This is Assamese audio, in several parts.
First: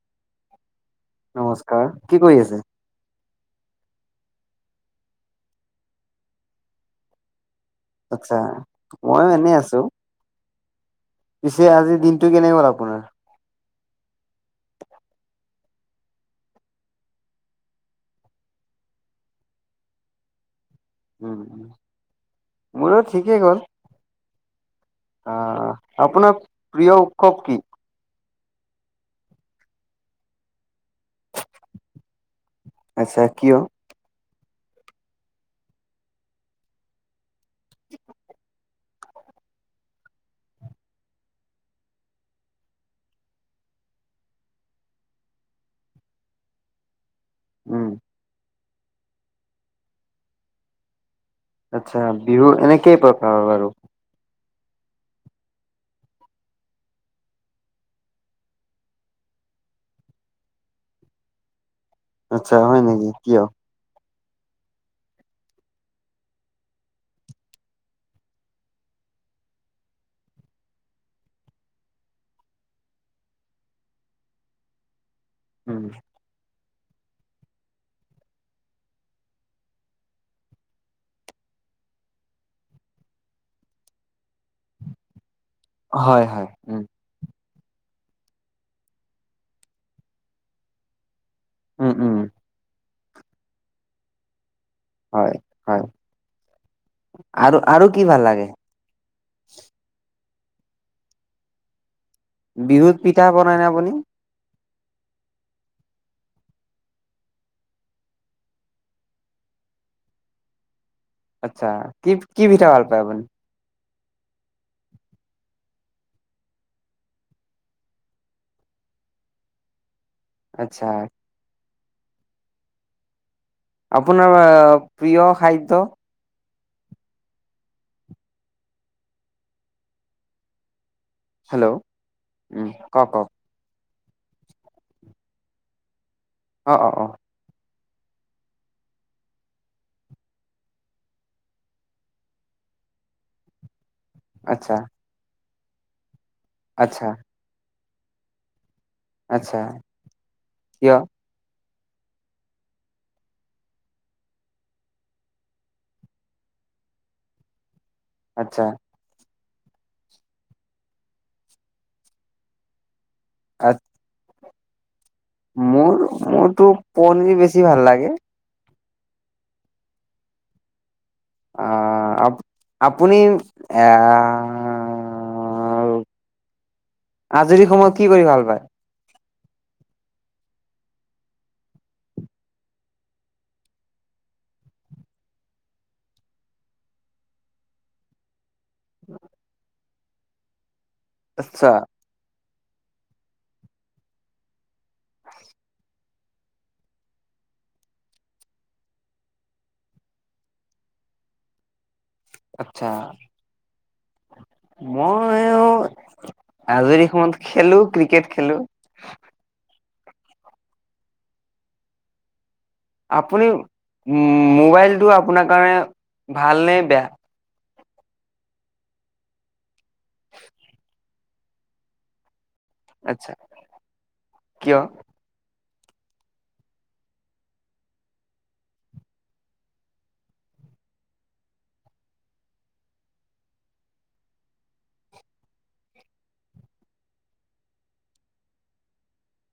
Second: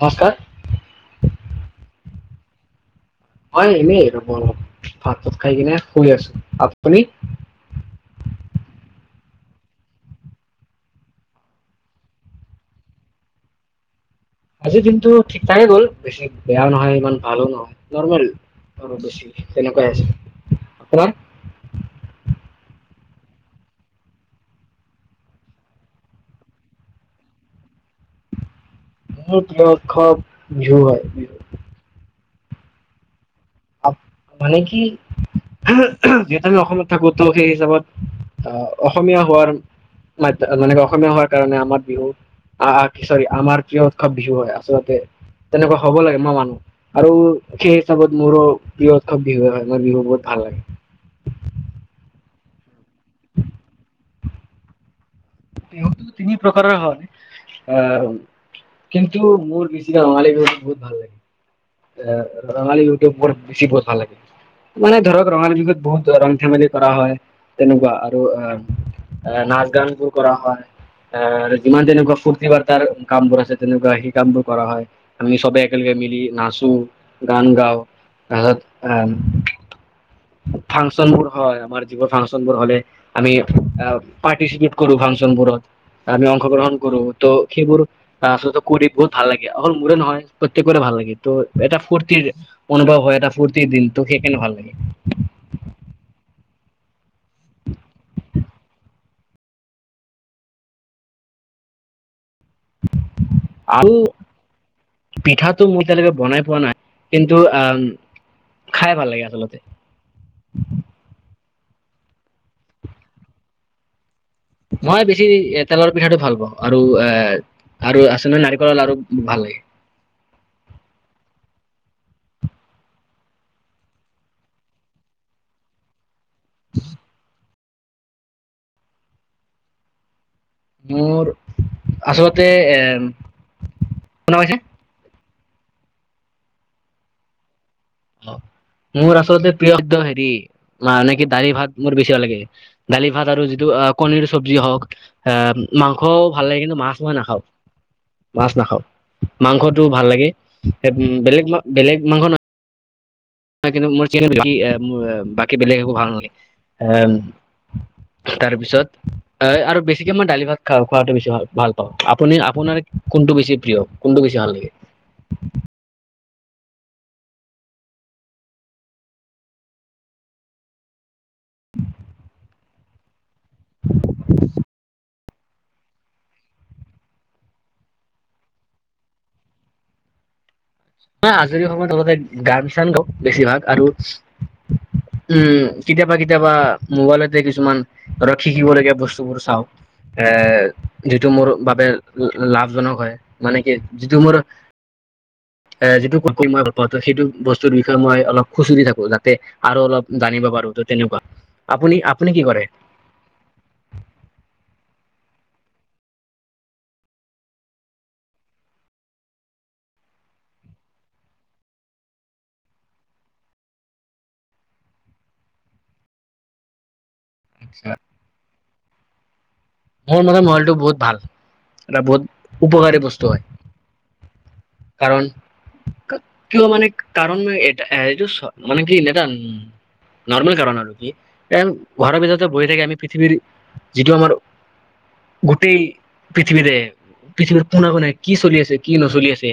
নমস্কাৰ, নমস্কাৰ! কি কৰি আছে? মই এনেই ৰ'ব ভাত-চাত খাই কিনে শুই আছো। আপুনি? আটচ্ছা, মইয়ো এনেই আছো। পিছে আজি দিনটো কেনে গ'ল আপোনাৰ? আজিৰ দিনটো ঠিক ঠাকে গ'ল, বেছি বেয়াও নহয় ইমান ভালো নহয় নৰ্মেল। আৰু বেছি তেনেকুৱাই হৈছে। উম, মোৰো ঠিকেই গ'ল। আহ, আপোনাৰ প্ৰিয় উৎসৱ কি? [unintelligible] বিহু আচ্ছা কিয়? আপ- মানে কি যিহেতু আমি অসমত থাকো তো সেই হিচাপত আহ, অসমীয়া হোৱাৰ মাত মানে অসমীয়া হোৱাৰ কাৰণে আমাৰ বিহু আহ, কি চাবি আমাৰ কিয় উৎসৱ বিহু হয় আচলতে তেনেকুৱা হ'ব লাগে [unintelligible] মানুহ। আৰু সেই উম হিচাপত মোৰো প্ৰিয় উৎসৱ বিহুৱে হয় মোৰ বিহু বহুত ভাল লাগে। আচ্ছা বিহু এনে কেই প্ৰকাৰৰ আৰু? বিহুটো তিনি প্ৰকাৰৰ হয় আহ, কিন্তু মোৰ বেছি ধেমালি কৰি বহুত ভাল লাগে। আচ্ছা হয় ৰঙালীউটো নেকি মোৰ কিয় বেছি বতাহ ভাল লাগে। মানে ধৰক ৰঙালী বিহুত বহুত ৰং ধেমালি কৰা হয় তেনেকুৱা আৰু আহ আহ নাচ গান বোৰ কৰা হয়। আহ যিমান তেনেকুৱা ফূৰ্তি বাৰ্তাৰ কামবোৰ আছে তেনেকুৱা সেই কামবোৰ কৰা হয়। আমি সবেই উম একেলগে মিলি নাচো গান গাওঁ তাৰপছত আহ [unintelligible] ফাংচন বোৰ হয় আমাৰ যিবোৰ ফাংচন বোৰ হ'লে আমি পাৰ্টিচিপেট কৰো ফাংচন বোৰত। হয় আমি হয় অংশগ্ৰহণ উম কৰো তো সেইবোৰ আ-আচলতে কৰি বহুত ভাল লাগে অকল মোৰে নহয় প্ৰত্যেকৰে ভাল লাগে। ত' এটা উম উম ফুৰ্তিৰ অনুভৱ হয় এটা ফূৰ্তিৰ দিন তো সেইকাৰণে ভাল লাগে। হয়-হয় আৰু-আৰু কি ভাল লাগে? বিহুত পিঠা বনাই নে আপুনি? আৰু পিঠাটো মোৰ এতিয়ালৈকে বনাই পোৱা নাই কিন্তু আ খাই ভাল লাগে আচলতে। আচছা কি- কি পিঠা ভাল পায় আপুনি? মই বেছি তেলৰ পিঠাটো ভাল পাওঁ আৰু এ আৰু আছে নহয় নাৰিকলৰ লাৰু ভাল লাগে। আচ্ছা। আপোনাৰ প্ৰিয় খাদ্য? মোৰ হেল্ল' আচলতে উম এ কওক কওক শনা কৈছে অ অ অ। অ। মোৰ আচলতে প্ৰিয় হেৰি মানে কি দালি ভাত মোৰ বেছি ভাল লাগে দালি ভাত আৰু যিটো কণীৰ চব্জি আচ্ছা, হওক আহ মাংস ভাল লাগে কিন্তু মাছ আচ্ছা, মই নাখাও। মাছ নাখাও আচ্ছা, মাংসটো ভাল লাগে কিয়? বেলেগ বেলেগ মাংস ন কিন্তু মোৰোৰ বাকী বেলেগ একো ভাল লাগে আহ আচ্ছা, তাৰপিছত আৰু বেছিকে মই দালি ভাত খা খোৱাটো বেছি ভাল ভাল পাওঁ আপুনি আপোনাৰ কোনটো বেছি আ প্ৰিয় কোনটো বেছি ভাল লাগে? মোৰ মোৰতো পনিৰ বেছি ভাল লাগে। আহ আপ আপুনি আহ আজৰি সময়ত কি কৰি ভাল পায়? ন আজৰি সময়ত আলতে গাম চান গাও বেছিভাগ আৰু উম কেতিয়াবা কেতিয়াবা মোবাইলতে কিছুমান আৰু শিকিব লগীয়া বস্তুবোৰ চাওঁ, এ যিটো মোৰ আচ্ছা, বাবে লাভজনক হয়, মানে কি যিটো মোৰ এ, যিটো মই [unintelligible] সেইটো বস্তুৰ বিষয়ে মই অলপ খুচৰি থাকো যাতে আৰু অলপ জানিব পাৰোঁ ত তেনেকুৱা, আপুনি আপ আচ্ছা। মইও আজৰি সময়ত খেলো ক্ৰিকেট খেলো। আপুনি উ' মোবাইলটো আপোনাৰ কাৰণে ভালনে, বেয়া? আচ্ছা। মোৰ মানে মোবাইলটো বহুত ভাল, এটা বহুত উপকাৰী বস্তু আচ্ছা, হয়, কিয়? কাৰণ কিয় মানে কাৰণ এ এইটো মানে কি [unintelligible] নৰ্মেল কাৰণ আৰু, কি কাৰণ ঘৰৰ ভিতৰতে বহি থাকি আমি পৃথিৱীৰ যিটো আমাৰ [inaudible] গোটেই পৃথিৱীৰে পৃথিৱীৰ কোনে-কোনে কি চলি আছে কি নচলি আছে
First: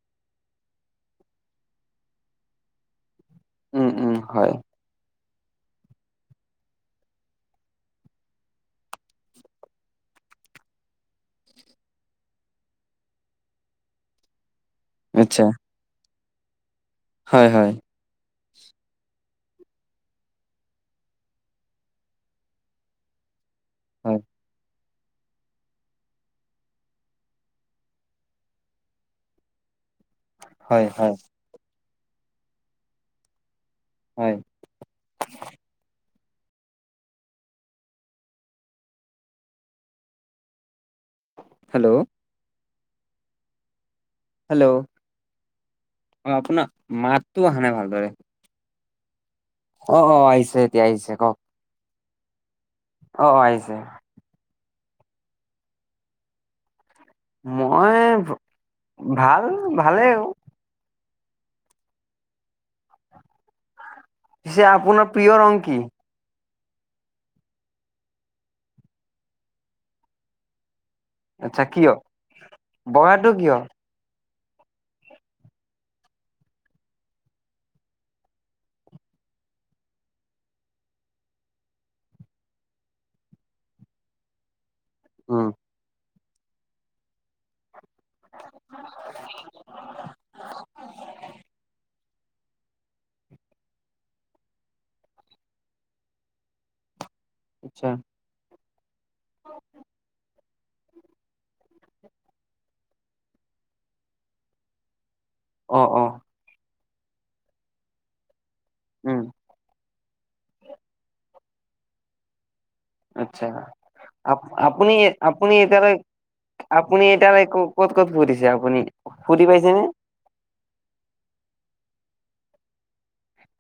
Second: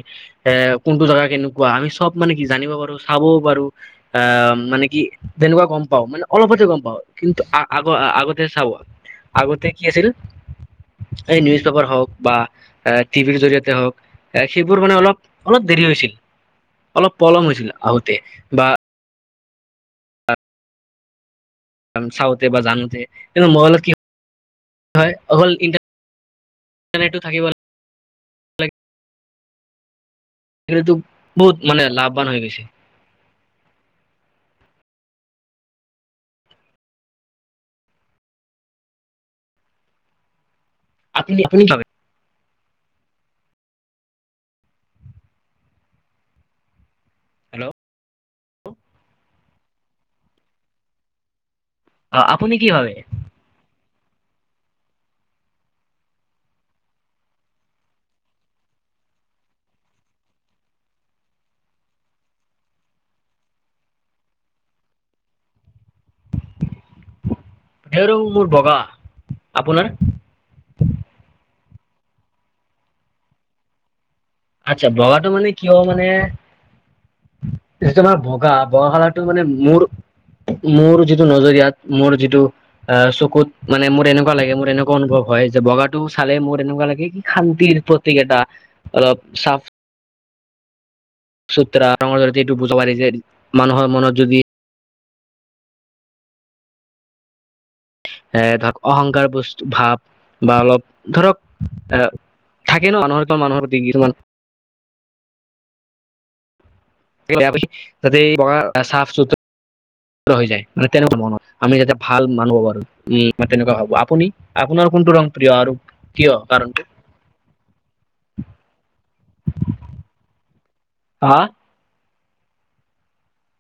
এ কোনটো জেগা কেনেকুৱা আমি চব মানে কি জানিব পাৰো ভাবো বাৰো উম, উম, হয়। আহ, মানে কি তেনেকুৱা গম পাও মানে অলপতে গম পাওঁ কিন্তু আগ-আগতে চাব আগতে কি আছিল এই নিউজ পেপাৰ হওক বা এ টিভিৰ জৰিয়তে হওক এই সেইবোৰ মানে অলপ- আচ্ছা, অলপ দেৰি হৈছিল অলপ পলম হয়, হৈছিল হয়, আহোতে বা [unintelligible] চাওঁতে বা জানোতে কিন্ত মোবাইলত কি হয়, [unintelligible] হয় অকল ইণ্টাৰ ইটাৰনেটটো থাকিব। [unintelligible] হয়, সেইটোটো হয়, বহুত মানে, লাভৱান হৈ গৈছে। হয়। আপুনি আপুনি [unintelligible] হেল্ল', হেল্ল' অ, আপোনাৰ মাতটো হেল্ল' আহা নাই ভালদৰে। অ', অ ', আহিছে এতিয়া আহিছে কওক। অ'। আপুনি কি ভাবে অ', আহিছে। মই ভাল, ভালেই আৰু। পিছে আপোনাৰ প্ৰিয় ৰং কি? সেইটো মোৰ বগা, আপোনাৰ? আচ্ছা! কিয়? বগাটো কিয়? আচ্ছা! বগাটো মানে, কিয় মানে, [unintelligible] বগা, বগকালাৰটো মানে, মোৰ মোৰ যিটো নজৰিয়াত, মোৰ যিটো আঁ চকুত। মানে, মোৰ এনেকুৱা লাগে, মোৰ এনে অনুভৱ হয়। উম। যে, বগাটো চালে, মোৰ এনেকুৱা লাগে, কি শান্তিৰ প্ৰতীক এটা! অলপ চাফ চোত্ৰা। ৰঙৰ জৰিয়তে, এইটো বুজাব পাৰি যে, মানুহৰ মনত যদি, আচ্ছা! এ, ধৰক অহংকাৰ বস্তু-ভাৱ বা অলপ, ধৰক এ, থাকে ন' মানুহৰ [unintelligible] মানুহৰ প্ৰতি কিছুমান। অ' অ'! [unintelligible] তাতে, বগা উম, চাফ-চোত্ৰ হৈ যায়। মানে, তেনেকুৱা মানুহ। আমি যাতে, ভাল মানুহ পাৰোঁ। উম, আচ্ছা মই তেনেকুৱা ভাবোঁ! আপুনি, আপ আপোনাৰ আপুনি কোনটো ৰং প্ৰিয় আপুনি আৰু এতিয়ালৈ কিয়, কাৰণটো? আপুনি এতিয়ালৈ ক'ত, ক'ত ফুৰিছে আপুনি, ফুৰি পাইছেনে? হা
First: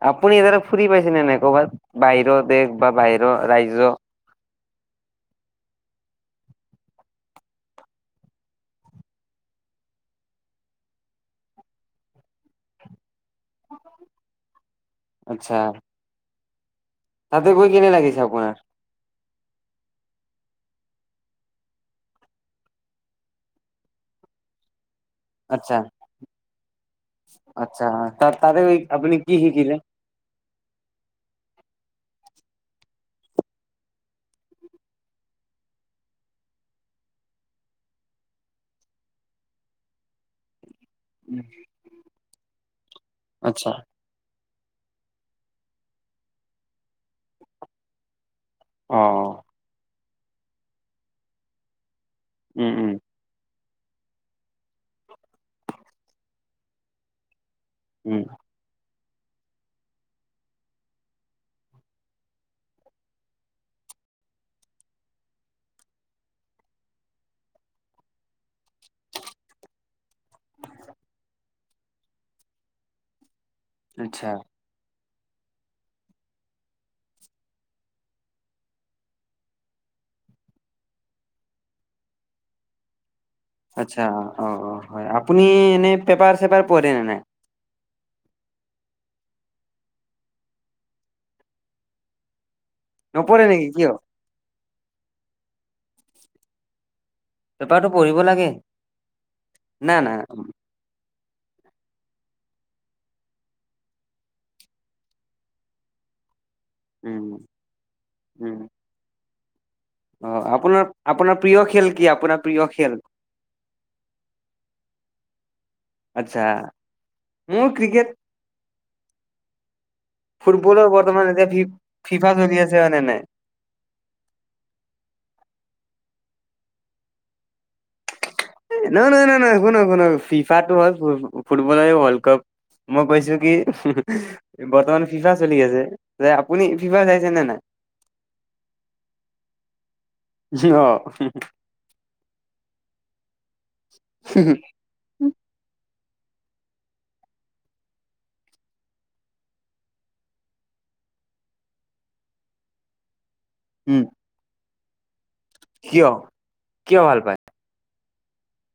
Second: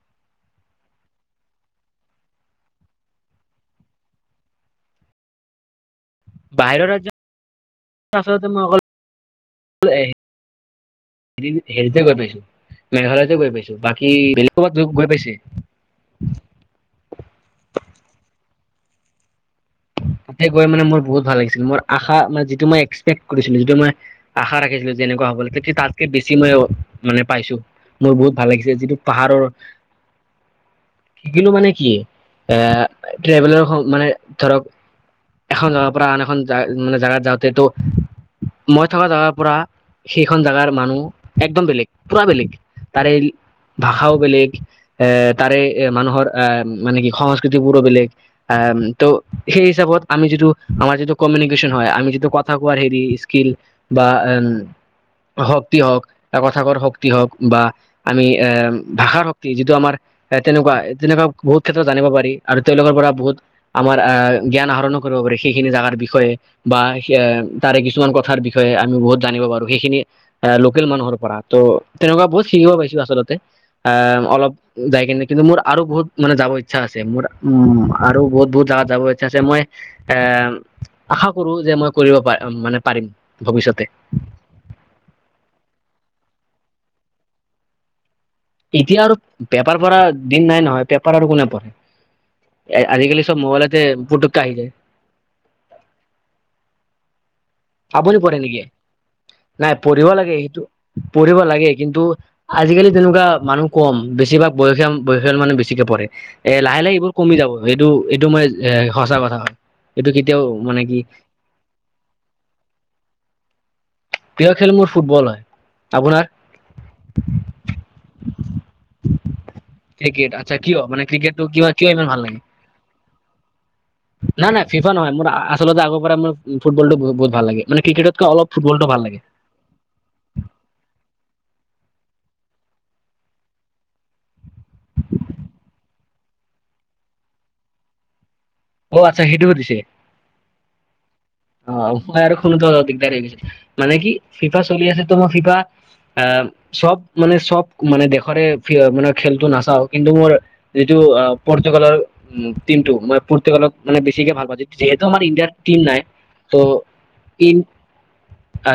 আপুনি [unintelligible] ফুৰি পাইছেনে নাই ক'ৰবাত, বাহিৰ দেশ বা বাহিৰৰ ৰাজ্য? [inaudible] বাহিৰৰ ৰাজ্যত, আচলতে মই, অকল, এ, সেৰি, সেৰিতে গৈ পাইছোঁ, মেঘালয়তে গৈ পাইছোঁ। বাকী বেলেগ, ক'ৰবাত গৈ-গৈ পাইছে? আচ্ছা তাতে গৈ কেনে লাগিছে আপোনাৰ তাতে গৈ মানে মোৰ বহুত ভাল লাগিছিল মোৰ আশা মানে যিটো মই এক্সপেক্ট কৰিছিলো যিটো মই আশা ৰাখিছিলো যেনেকুৱা হ'ব আচ্ছা তাতকে বেছি মই মানে পাইছো আচ্ছা মোৰ বহুত তাত ভাল তাতে গৈ লাগিছে যিটো আপুনি কি পাহাৰৰ শিকিলে? শিকিলো মানে কি এ ট্ৰেভেলৰ মানে ধৰক এখন জেগাৰ পৰা আন এখন মানে জেগাত যাওঁতেতো মই থকা জেগাৰ পৰা সেইখন জেগাৰ মানুহ একদম বেলেগ পূৰা বেলেগ তাৰে আচ্ছা ভাষাও বেলেগ এ তাৰে মানুহৰ আহ মানে কি সংস্কৃতি বোৰো বেলেগ আহ অ ত সেই হিচাপত আমি যিটো আমাৰ যিটো কমিউনিকেশ্যন হয় আমি যিট টো কথা উম কোৱাৰ উম হেৰি স্কিল বা এম শক্তি হওক এটা কথা কোৱাৰ শক্তি হওক বা উম আমি এ ভাষাৰ শক্তি যিটো আমাৰ এ তেনেকুৱা তেনেকুৱা বহুত ক্ষেত্ৰত জানিব পাৰি আৰু তেওঁলোকৰ পৰা বহুত আম মাৰ আহ জ্ঞান আহৰণো কৰিব পাৰে, সেইখিনি জাগাৰ বিষয়ে, বা তাৰে কিছুমান কথাৰ বিষয়ে আমি বহুত জানিব সেইখিনি লোকেল মানুহৰ পৰা, ত', তেনেকুৱা বহুত শিকিব পাইছো আচলতে। আহ, আচ্ছা অলপ যায় কি কিন্তু মোৰ আৰু বহুত মানে যাব ইচ্ছা আছে মোৰ উম আৰু বহুত বহুত জাগা যাবা আছে, মই এ আশা কৰো যে মই কৰিব প মানে পাৰিম। ভৱিষ্যতে আচ্ছা অ', অ', হয় আপুনি এনে পেপাৰ চেপাৰ পঢ়ে ন নাই? এতিয়া আৰু পেপাৰ পঢ়া দিন নাই নহয় পেপাৰ আৰু কোনে পঢ়ে আজিকালি চব নপঢ়ে নেকি মোবাইলতে কিয় পুটকে আহি যায় পেপাৰটো আপুনি পঢ়িব পঢ়ে লাগে নেকি নাই না পঢ়িব না লাগে উম সেইটো পঢ়িব লাগে কিন্তু আজিকালি তেনেকুৱা মানুহ কম বেছিভাগ বয়সিয়াম বয়সিয়াল মানুহ বেছিকে পঢ়ে এ লাহে লাহে এইবোৰ কমি যাব এইটো এইটো মই উম এ সঁচা কথা হয় এইটো অ কেতিয়াও মানে আপোনাৰ কি আপোনাৰ প্ৰিয় খেল কি আপোনাৰ প্ৰিয় খেল প্ৰিয় খেল মোৰ ফুটবল হয়। আপোনাৰ আচ্ছা, মোৰ ক্ৰিকেট ক্ৰিকেট আচ্ছা কিয় ফুটবলৰ মানে বৰ্তমান ক্ৰিকেটটো কিয় এতিয়া কিয় ইমান ভাল ফিফা লাগে চলি আছে হয় নে নাই। নাই নাই ফিফা নহয় মোৰ আচলতে আগৰ পৰা মোৰ ফটবলটো বহুত ভাল লাগে, মানে ক্ৰিকেটতকে অলপ ফুটবলটো ভাল নাই লাগে নাই নাই নাই, শুনক শুনক ফিফাটো হ'ল ফুটবলৰে ৱৰ্ল্ড কাপ মই কৈছো কি বৰ্তমান ফিফা চলি আছে যে আপুনি ফিফা চাইছে নে নাই? [inaudible] অ', আচ্ছা সেইটো সুধিছে। যি অ'। অ', মই আৰু শুনোতো দিগদাৰ হৈ গৈছে, মানে কি ফিফা চলি আছে তো মই ফিফা আহ চব মানে চব মানে দেশৰে মানে খেলটো নাচাও কিন্তু মোৰ যিটো পৰ্তুগালৰ উ টিমটো মান লত মানে উম বেছিকে ভাল পা, যিহেতু আমাৰ ইণ্ডিয়াৰ টিম নাই কিয় ত' কিয় ভাল পায়? ই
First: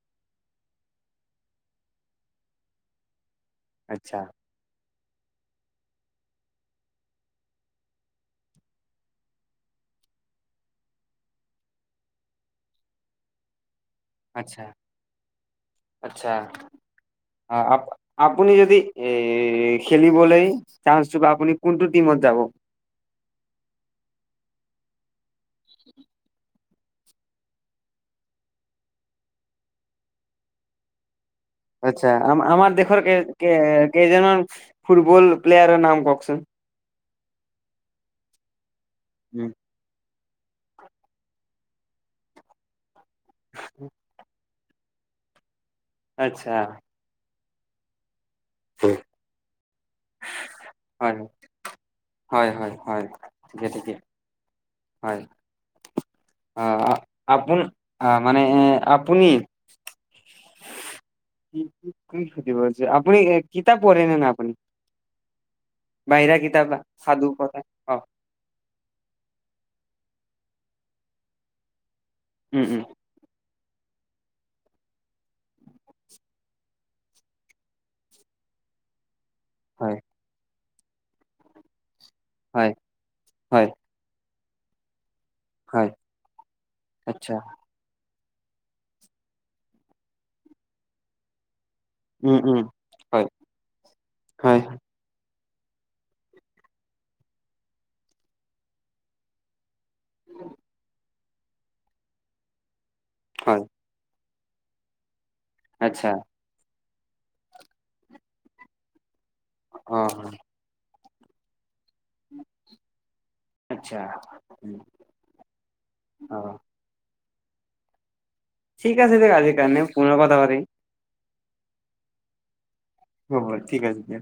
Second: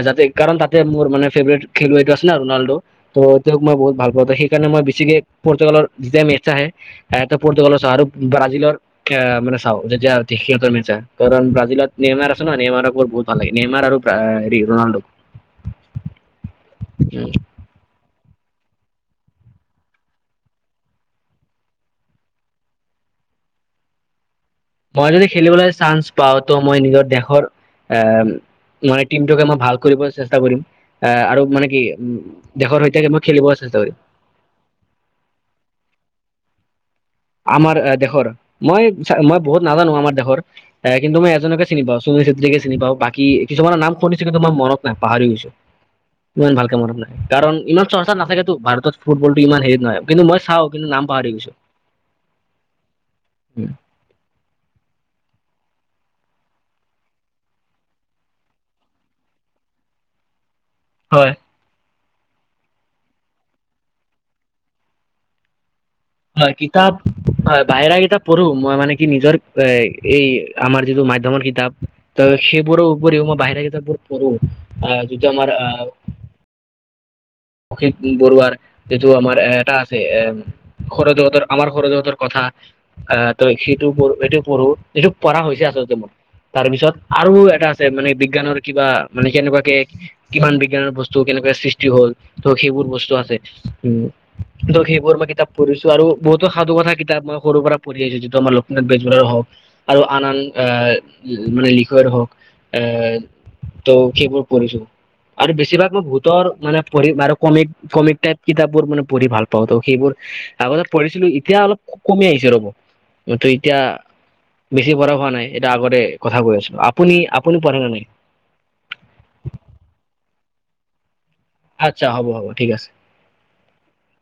যাতে কাৰণ তাতে মোৰ মানে ফেভৰেট খেলুৱৈটো আছে ন ৰনাল্ডো ত' মই বহত ভাল আচ্ছা পাওঁ সেইকাৰণে মই বেছিকে পৰ্তুগালৰ যেতিয়া মেটচ আহে পৰ্তুগালৰ চাহ আৰু ব্ৰাজিলৰ এ মানে চাওঁ যেতিয়া কাৰণ ব্ৰাজিলত নেইমাৰ আছে, নেইমাৰক বহুত ভাল লাগে নেইমাৰ আৰু হেৰি আচ্ছা, ৰনাল্ডো আচ্ছা, অ', আ আপুনি যদি এ খেলিবলৈ চান্সটো বা, আপুনি কোনটো টিমত যাব? মই যদি খেলিবলৈ চান্স পাওঁ তো মই নিজৰ দেশৰ আহ মই টিমটোকে মই ভাল কৰিবলৈ চেষ্টা কৰিম আহ আৰু মানে কি আচ্ছা আমাৰ দেশৰ সৈতে মই খেলিব চেষ্টা কৰিম কেইজনৰ ফুটবল প্লেয়াৰৰ নাম কওঁকচোন উ আমাৰ এ দেশৰ মই মই বহুত নাজানো আমাৰ দেশৰ এ কিন্তু মই এজনকে চিনি পাওঁ সুনীল ছেত্ৰীকে চিনি পাওঁ, বাকী কিছুমানৰ নাম শুনিছো কিন্তু মোৰ মনত নাই পাহৰি গৈছো আচ্ছা ইমান ভালকে মনত নাই কাৰণ ইমান চৰ্চাত নাথাকেতো ভাৰতত ফুটবলটো ইমান হেৰি নহয়, কিন্তু মই চাওঁ কিন্তু নাম হয় পাহৰি গৈছো। হয় হয় হয়, ঠিক ঠিকে। হয়। অ', আপোন আহ মানে আপুনি হয়। কি কি সুধিব আপুনি কিতাপ পঢ়ে নে নাই আপুনি? বাহিৰা হয় কিতাপ, সাধু কথা হয় অ বাহিৰা কিতাপ পঢ়ো মই মানে কি নিজৰ এ এই আমাৰ যিটো মাধ্যমৰ কিতাপ ত', উম উম সেইবোৰৰ উপৰিও মই বাহিৰ বোৰ পঢ়ো আহ যিটো আমাৰ আহ অখিল বৰুৱাৰ যিটো আাৰ এটা হয় আছে এ সৌৰজগতৰ আমাৰ সৌৰজগতৰ কথা হয় আহ ত হয় সেইটো প সেটো পঢ়ো এইটো পঢ়া হৈছে হয় আচলতে মোৰ তাৰ পিছত আচ্ছা আৰু এটা আছে মানে বিজ্ঞানৰ কিবা মানে কেনেকুৱাকে কিমান বিজ্ঞানৰ বস্তু কেনেকুৱাকে সৃষ্টি হ উম, ত উম, সেইবোৰ বস্তু হয়। আছে। উ হয়, ধ সেইবোৰ মই কিতাপ পঢ়িছো আৰু বহুতো সাধু কথা কিতাপ মই সৰু পৰা পঢি আহছো যিটো আমাৰ লক্ষ্মীনাথ বেজবৰুৱাৰ হওক আৰু আন আন আহ মানে লিখৰ হওক আহ ত সেইবোৰ পঢ়িছো আৰু বেছিভাগ মই আচ্ছা। ভূতৰ মানে পঢ়িম বাৰু কমিক কমিক টাইপ কিতাপবোৰ মানে পঢ়ি ভাল পাওঁ ত সেইবোৰ অ'। আগতে পঢ়িছিলো এতিয়া অলপ খুব কমি আহিছে ৰ'ব, এতিয়া আচ্ছা, বেছি পঢ়া হোৱা নাই এটা আগতে কথা কৈ অ', আছো, আপুনি আপুনি পঢ়ে ন নাই? ঠিক আছে দিয়ক আজিৰ কাৰণে পুনৰ কথা পাতিম। আচ্ছা, হ'ব হ'ব ঠিক আছে। হয় হয় ঠিক আছে দিয়া।